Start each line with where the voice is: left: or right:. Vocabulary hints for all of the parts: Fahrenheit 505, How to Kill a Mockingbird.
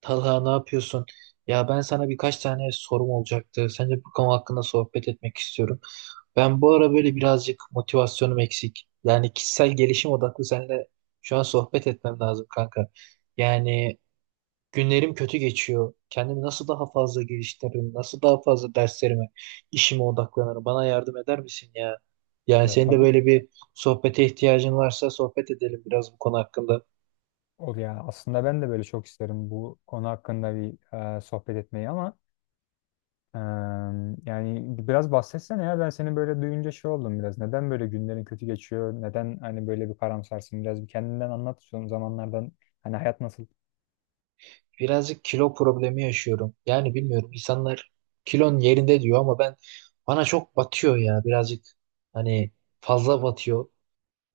right: Talha ne yapıyorsun? Ya ben sana birkaç tane sorum olacaktı. Sence bu konu hakkında sohbet etmek istiyorum. Ben bu ara böyle birazcık motivasyonum eksik. Yani kişisel gelişim odaklı seninle şu an sohbet etmem lazım kanka. Yani günlerim kötü geçiyor. Kendimi nasıl daha fazla geliştiririm? Nasıl daha fazla derslerime, işime odaklanırım? Bana yardım eder misin ya? Yani
left: Ya
right: senin de
left: tabii ki
right: böyle
left: de.
right: bir sohbete ihtiyacın varsa sohbet edelim biraz bu konu hakkında.
left: O yani aslında ben de böyle çok isterim bu konu hakkında bir sohbet etmeyi ama e, yani biraz bahsetsene ya ben seni böyle duyunca şey oldum biraz. Neden böyle günlerin kötü geçiyor? Neden hani böyle bir karamsarsın? Biraz bir kendinden anlat son zamanlardan hani hayat nasıl?
right: Birazcık kilo problemi yaşıyorum. Yani bilmiyorum, insanlar kilon yerinde diyor ama ben, bana çok batıyor ya, birazcık hani fazla batıyor.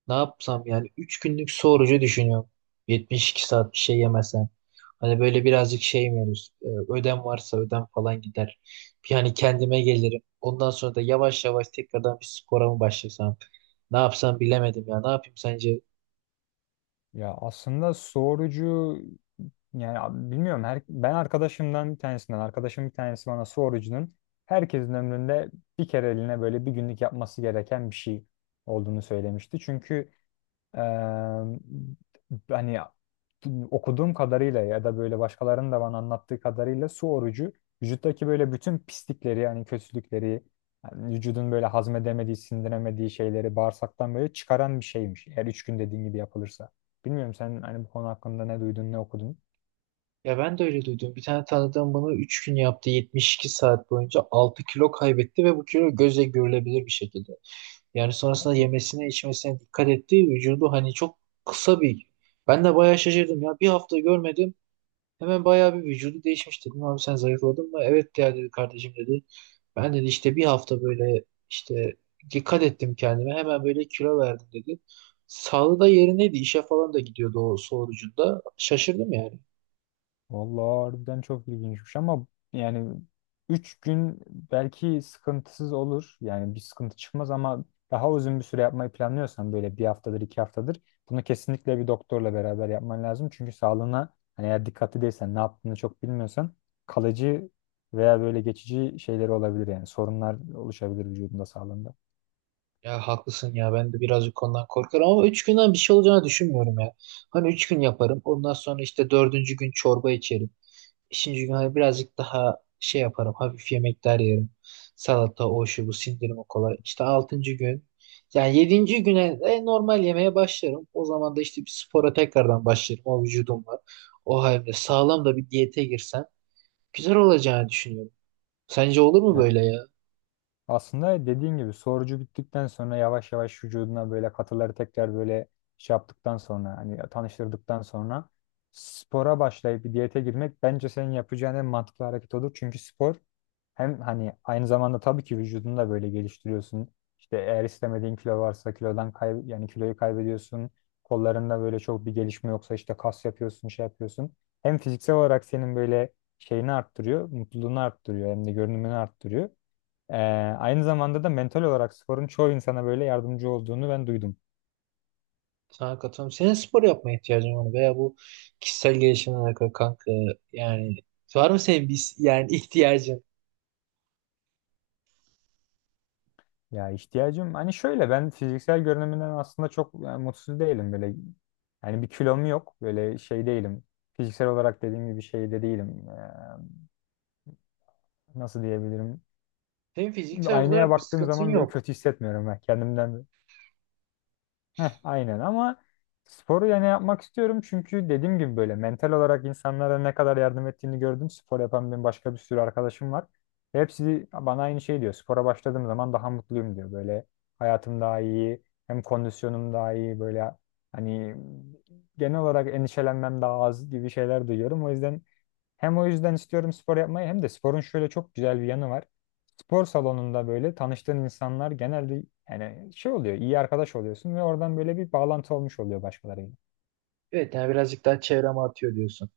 right: Ne yapsam yani, 3 günlük su orucu düşünüyorum. 72 saat bir şey yemesem. Hani böyle birazcık şey mi olur? Ödem varsa ödem falan gider. Yani kendime gelirim. Ondan sonra da yavaş yavaş tekrardan bir spora mı başlasam? Ne yapsam bilemedim ya. Ne yapayım sence?
left: Ya aslında sorucu yani bilmiyorum her, ben arkadaşımdan bir tanesinden arkadaşım bir tanesi bana sorucunun herkesin ömründe bir kere eline böyle bir günlük yapması gereken bir şey olduğunu söylemişti. Çünkü Eee, hani okuduğum kadarıyla ya da böyle başkalarının da bana anlattığı kadarıyla su orucu vücuttaki böyle bütün pislikleri yani kötülükleri yani vücudun böyle hazmedemediği, sindiremediği şeyleri bağırsaktan böyle çıkaran bir şeymiş. Eğer üç gün dediğin gibi yapılırsa. Bilmiyorum sen hani bu konu hakkında ne duydun, ne okudun?
right: Ya ben de öyle duydum. Bir tane tanıdığım bunu 3 gün yaptı. 72 saat boyunca 6 kilo kaybetti ve bu kilo gözle görülebilir bir şekilde. Yani sonrasında
left: Allah.
right: yemesine içmesine dikkat etti. Vücudu hani çok kısa bir... Ben de bayağı şaşırdım ya. Bir hafta görmedim. Hemen bayağı bir vücudu değişmiş, dedim. Abi, sen zayıfladın mı? Evet ya, dedi, kardeşim, dedi. Ben, dedi, işte bir hafta böyle işte dikkat ettim kendime. Hemen böyle kilo verdim, dedi. Sağlığı da yerindeydi. İşe falan da gidiyordu o sorucunda. Şaşırdım yani.
left: Vallahi harbiden çok ilginçmiş ama yani 3 gün belki sıkıntısız olur. Yani bir sıkıntı çıkmaz ama daha uzun bir süre yapmayı planlıyorsan böyle bir haftadır iki haftadır bunu kesinlikle bir doktorla beraber yapman lazım. Çünkü sağlığına hani eğer dikkatli değilsen ne yaptığını çok bilmiyorsan kalıcı veya böyle geçici şeyleri olabilir yani sorunlar oluşabilir vücudunda sağlığında.
right: Ya haklısın ya, ben de birazcık konudan korkarım ama 3 günden bir şey olacağını düşünmüyorum ya. Hani 3 gün yaparım, ondan sonra işte dördüncü gün çorba içerim. Beşinci gün hani birazcık daha şey yaparım, hafif yemekler yerim. Salata, o, şu, bu, sindirimi kolay. İşte altıncı gün, yani yedinci güne de normal yemeye başlarım. O zaman da işte bir spora tekrardan başlarım o vücudumla. O halde sağlam da bir diyete girsem güzel olacağını düşünüyorum. Sence olur mu
left: Yani
right: böyle ya?
left: aslında dediğin gibi sorucu bittikten sonra yavaş yavaş vücuduna böyle katıları tekrar böyle şey yaptıktan sonra hani tanıştırdıktan sonra spora başlayıp bir diyete girmek bence senin yapacağın en mantıklı hareket olur. Çünkü spor hem hani aynı zamanda tabii ki vücudunu da böyle geliştiriyorsun. İşte eğer istemediğin kilo varsa kilodan kay yani kiloyu kaybediyorsun. Kollarında böyle çok bir gelişme yoksa işte kas yapıyorsun, şey yapıyorsun. Hem fiziksel olarak senin böyle şeyini arttırıyor, mutluluğunu arttırıyor hem de görünümünü arttırıyor. Ee, Aynı zamanda da mental olarak sporun çoğu insana böyle yardımcı olduğunu ben duydum.
right: Sana katılıyorum. Senin spor yapmaya ihtiyacın var mı? Veya bu kişisel gelişimle alakalı kanka, yani var mı senin bir yani ihtiyacın?
left: Ya ihtiyacım hani şöyle ben fiziksel görünümünden aslında çok yani, mutsuz değilim böyle. Yani bir kilom yok böyle şey değilim. Fiziksel olarak dediğim gibi şey de değilim. Nasıl diyebilirim?
right: Senin fiziksel
left: Aynaya
right: olarak bir
left: baktığım
right: sıkıntın
left: zaman böyle
right: yok.
left: kötü hissetmiyorum ben kendimden. Heh, aynen ama sporu yani yapmak istiyorum çünkü dediğim gibi böyle mental olarak insanlara ne kadar yardım ettiğini gördüm. Spor yapan benim başka bir sürü arkadaşım var. Ve hepsi bana aynı şey diyor. Spora başladığım zaman daha mutluyum diyor. Böyle hayatım daha iyi, hem kondisyonum daha iyi böyle hani genel olarak endişelenmem daha az gibi şeyler duyuyorum. O yüzden hem o yüzden istiyorum spor yapmayı hem de sporun şöyle çok güzel bir yanı var. Spor salonunda böyle tanıştığın insanlar genelde yani şey oluyor, iyi arkadaş oluyorsun ve oradan böyle bir bağlantı olmuş oluyor başkalarıyla.
right: Evet, yani birazcık daha çevrem artıyor diyorsun.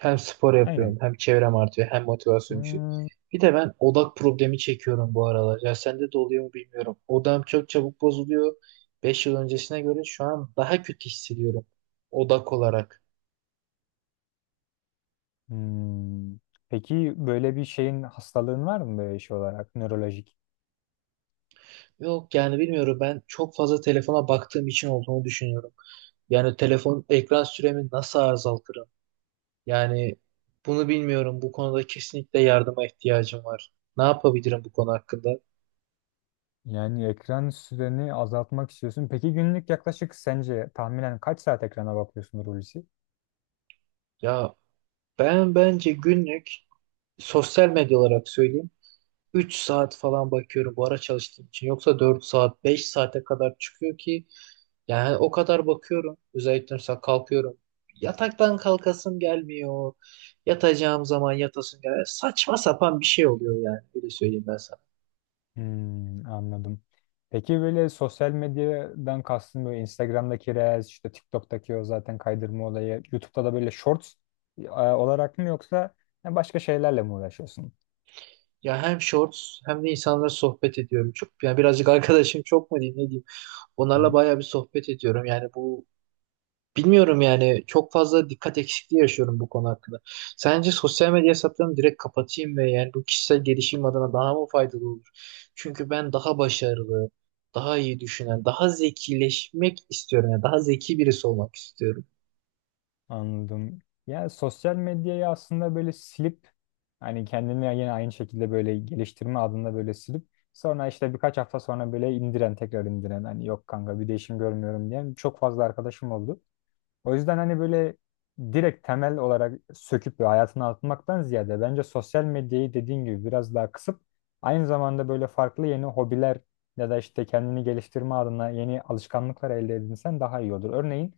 right: Hem spor yapıyorum,
left: Aynen.
right: hem çevrem artıyor, hem motivasyon düşüyor.
left: Hmm.
right: Bir de ben odak problemi çekiyorum bu aralar. Ya sende de oluyor mu bilmiyorum. Odam çok çabuk bozuluyor. 5 yıl öncesine göre şu an daha kötü hissediyorum odak olarak.
left: Hmm. Peki böyle bir şeyin hastalığın var mı böyle şey olarak nörolojik?
right: Yok yani, bilmiyorum, ben çok fazla telefona baktığım için olduğunu düşünüyorum. Yani telefon ekran süremi nasıl azaltırım? Yani bunu bilmiyorum. Bu konuda kesinlikle yardıma ihtiyacım var. Ne yapabilirim bu konu hakkında?
left: Yani ekran süreni azaltmak istiyorsun. Peki günlük yaklaşık sence tahminen kaç saat ekrana bakıyorsun Hulusi?
right: Ya, ben bence günlük, sosyal medya olarak söyleyeyim, 3 saat falan bakıyorum bu ara çalıştığım için. Yoksa 4 saat, 5 saate kadar çıkıyor ki yani o kadar bakıyorum. Özellikle mesela kalkıyorum. Yataktan kalkasım gelmiyor. Yatacağım zaman yatasım gelmiyor. Saçma sapan bir şey oluyor yani. Öyle söyleyeyim ben sana.
left: Hmm, anladım. Peki böyle sosyal medyadan kastın böyle Instagram'daki Reels, işte TikTok'taki o zaten kaydırma olayı, YouTube'da da böyle Shorts olarak mı yoksa başka şeylerle mi uğraşıyorsun?
right: Ya, hem shorts hem de insanlarla sohbet ediyorum. Çok, yani birazcık arkadaşım çok mu diyeyim, ne diyeyim. Onlarla
left: Hı,
right: bayağı bir sohbet ediyorum. Yani bu, bilmiyorum yani, çok fazla dikkat eksikliği yaşıyorum bu konu hakkında. Sence sosyal medya hesaplarımı direkt kapatayım ve yani bu kişisel gelişim adına daha mı faydalı olur? Çünkü ben daha başarılı, daha iyi düşünen, daha zekileşmek istiyorum. Yani daha zeki birisi olmak istiyorum.
left: anladım. Yani sosyal medyayı aslında böyle silip hani kendini yine aynı şekilde böyle geliştirme adında böyle silip sonra işte birkaç hafta sonra böyle indiren tekrar indiren hani yok kanka bir değişim görmüyorum diyen çok fazla arkadaşım oldu. O yüzden hani böyle direkt temel olarak söküp ve hayatına atmaktan ziyade bence sosyal medyayı dediğin gibi biraz daha kısıp aynı zamanda böyle farklı yeni hobiler ya da işte kendini geliştirme adına yeni alışkanlıklar elde edinsen daha iyi olur. Örneğin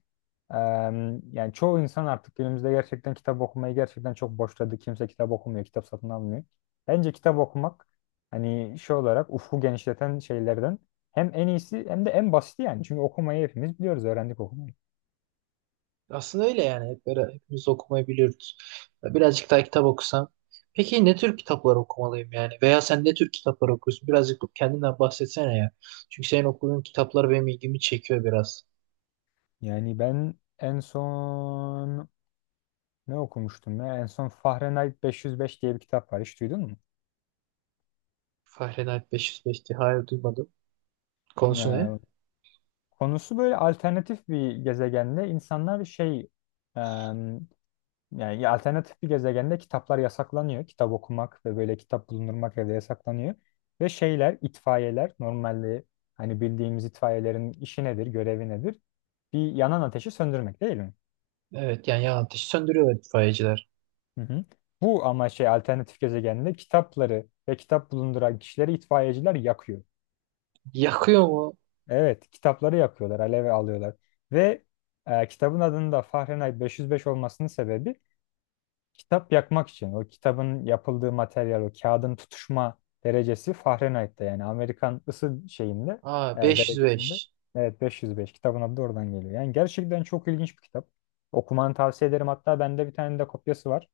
left: yani çoğu insan artık günümüzde gerçekten kitap okumayı gerçekten çok boşladı. Kimse kitap okumuyor, kitap satın almıyor. Bence kitap okumak hani şey olarak ufku genişleten şeylerden hem en iyisi hem de en basiti yani. Çünkü okumayı hepimiz biliyoruz, öğrendik okumayı.
right: Aslında öyle yani. Hep böyle, hepimiz okumayı biliyoruz. Birazcık daha kitap okusam. Peki ne tür kitaplar okumalıyım yani? Veya sen ne tür kitaplar okuyorsun? Birazcık kendinden bahsetsene ya. Çünkü senin okuduğun kitaplar benim ilgimi çekiyor biraz.
left: Yani ben en son ne okumuştum ya? En son Fahrenheit 505 diye bir kitap var. Hiç duydun mu?
right: Fahrenheit 505 diye, hayır, duymadım. Konusu ne?
left: Ya konusu böyle alternatif bir gezegende insanlar şey em, yani alternatif bir gezegende kitaplar yasaklanıyor. Kitap okumak ve böyle kitap bulundurmak evde yasaklanıyor. Ve şeyler, itfaiyeler normalde hani bildiğimiz itfaiyelerin işi nedir, görevi nedir? Bir yanan ateşi söndürmek değil mi?
right: Evet, yani yan ateşi söndürüyorlar itfaiyeciler.
left: Hı hı. Bu ama şey alternatif gezegende kitapları ve kitap bulunduran kişileri itfaiyeciler yakıyor.
right: Yakıyor mu?
left: Evet, kitapları yakıyorlar, aleve alıyorlar. Ve kitabın adının da Fahrenheit 505 olmasının sebebi kitap yakmak için. O kitabın yapıldığı materyal, o kağıdın tutuşma derecesi Fahrenheit'te yani Amerikan ısı şeyinde,
right: Aa,
left: derecesinde.
right: 505.
left: Evet, 505 kitabın adı da oradan geliyor. Yani gerçekten çok ilginç bir kitap. Okumanı tavsiye ederim. Hatta bende bir tane de kopyası var.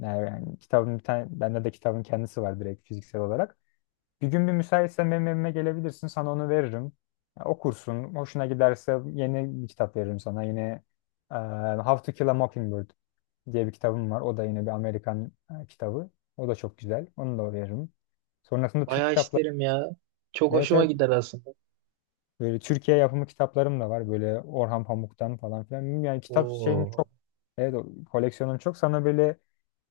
left: Yani yani kitabın bir tane, bende de kitabın kendisi var direkt fiziksel olarak. Bir gün bir müsaitsen benim evime gelebilirsin, sana onu veririm. Ya, okursun, hoşuna giderse yeni bir kitap veririm sana. Yine e, How to Kill a Mockingbird diye bir kitabım var. O da yine bir Amerikan kitabı. O da çok güzel, onu da veririm. Sonrasında Türk
right: Bayağı
left: kitapları,
right: isterim ya. Çok
left: evet
right: hoşuma
left: evet,
right: gider aslında.
left: böyle Türkiye yapımı kitaplarım da var. Böyle Orhan Pamuk'tan falan filan. Yani kitap şeyim
right: Oo,
left: çok, evet o koleksiyonum çok. Sana böyle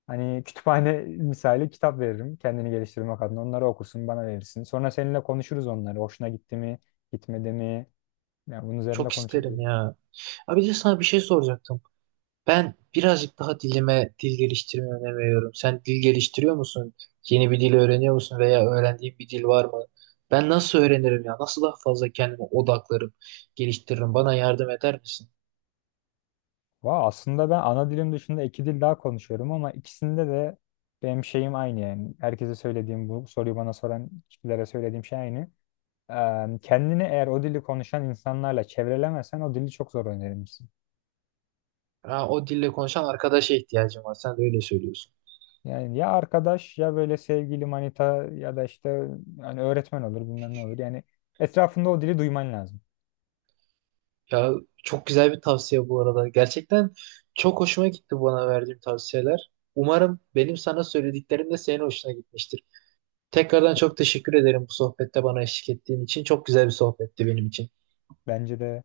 left: hani kütüphane misali kitap veririm kendini geliştirmek adına. Onları okursun, bana verirsin. Sonra seninle konuşuruz onları. Hoşuna gitti mi, gitmedi mi? Yani bunun üzerinde
right: çok isterim
left: konuşabiliriz.
right: ya. Abi de sana bir şey soracaktım. Ben birazcık daha dil geliştirmeye önem veriyorum. Sen dil geliştiriyor musun? Yeni bir dil öğreniyor musun veya öğrendiğin bir dil var mı? Ben nasıl öğrenirim ya? Nasıl daha fazla kendime odaklarım, geliştiririm? Bana yardım eder misin?
left: Valla aslında ben ana dilim dışında iki dil daha konuşuyorum ama ikisinde de benim şeyim aynı yani. Herkese söylediğim bu soruyu bana soran kişilere söylediğim şey aynı. Kendini eğer o dili konuşan insanlarla çevrelemesen o dili çok zor öğrenirsin.
right: Ha, o dille konuşan arkadaşa ihtiyacım var. Sen de öyle söylüyorsun.
left: Yani ya arkadaş ya böyle sevgili manita ya da işte hani öğretmen olur bilmem ne olur. Yani etrafında o dili duyman lazım.
right: Ya çok güzel bir tavsiye bu arada. Gerçekten çok hoşuma gitti bana verdiğim tavsiyeler. Umarım benim sana söylediklerim de senin hoşuna gitmiştir. Tekrardan çok teşekkür ederim bu sohbette bana eşlik ettiğin için. Çok güzel bir sohbetti benim için.
left: Bence de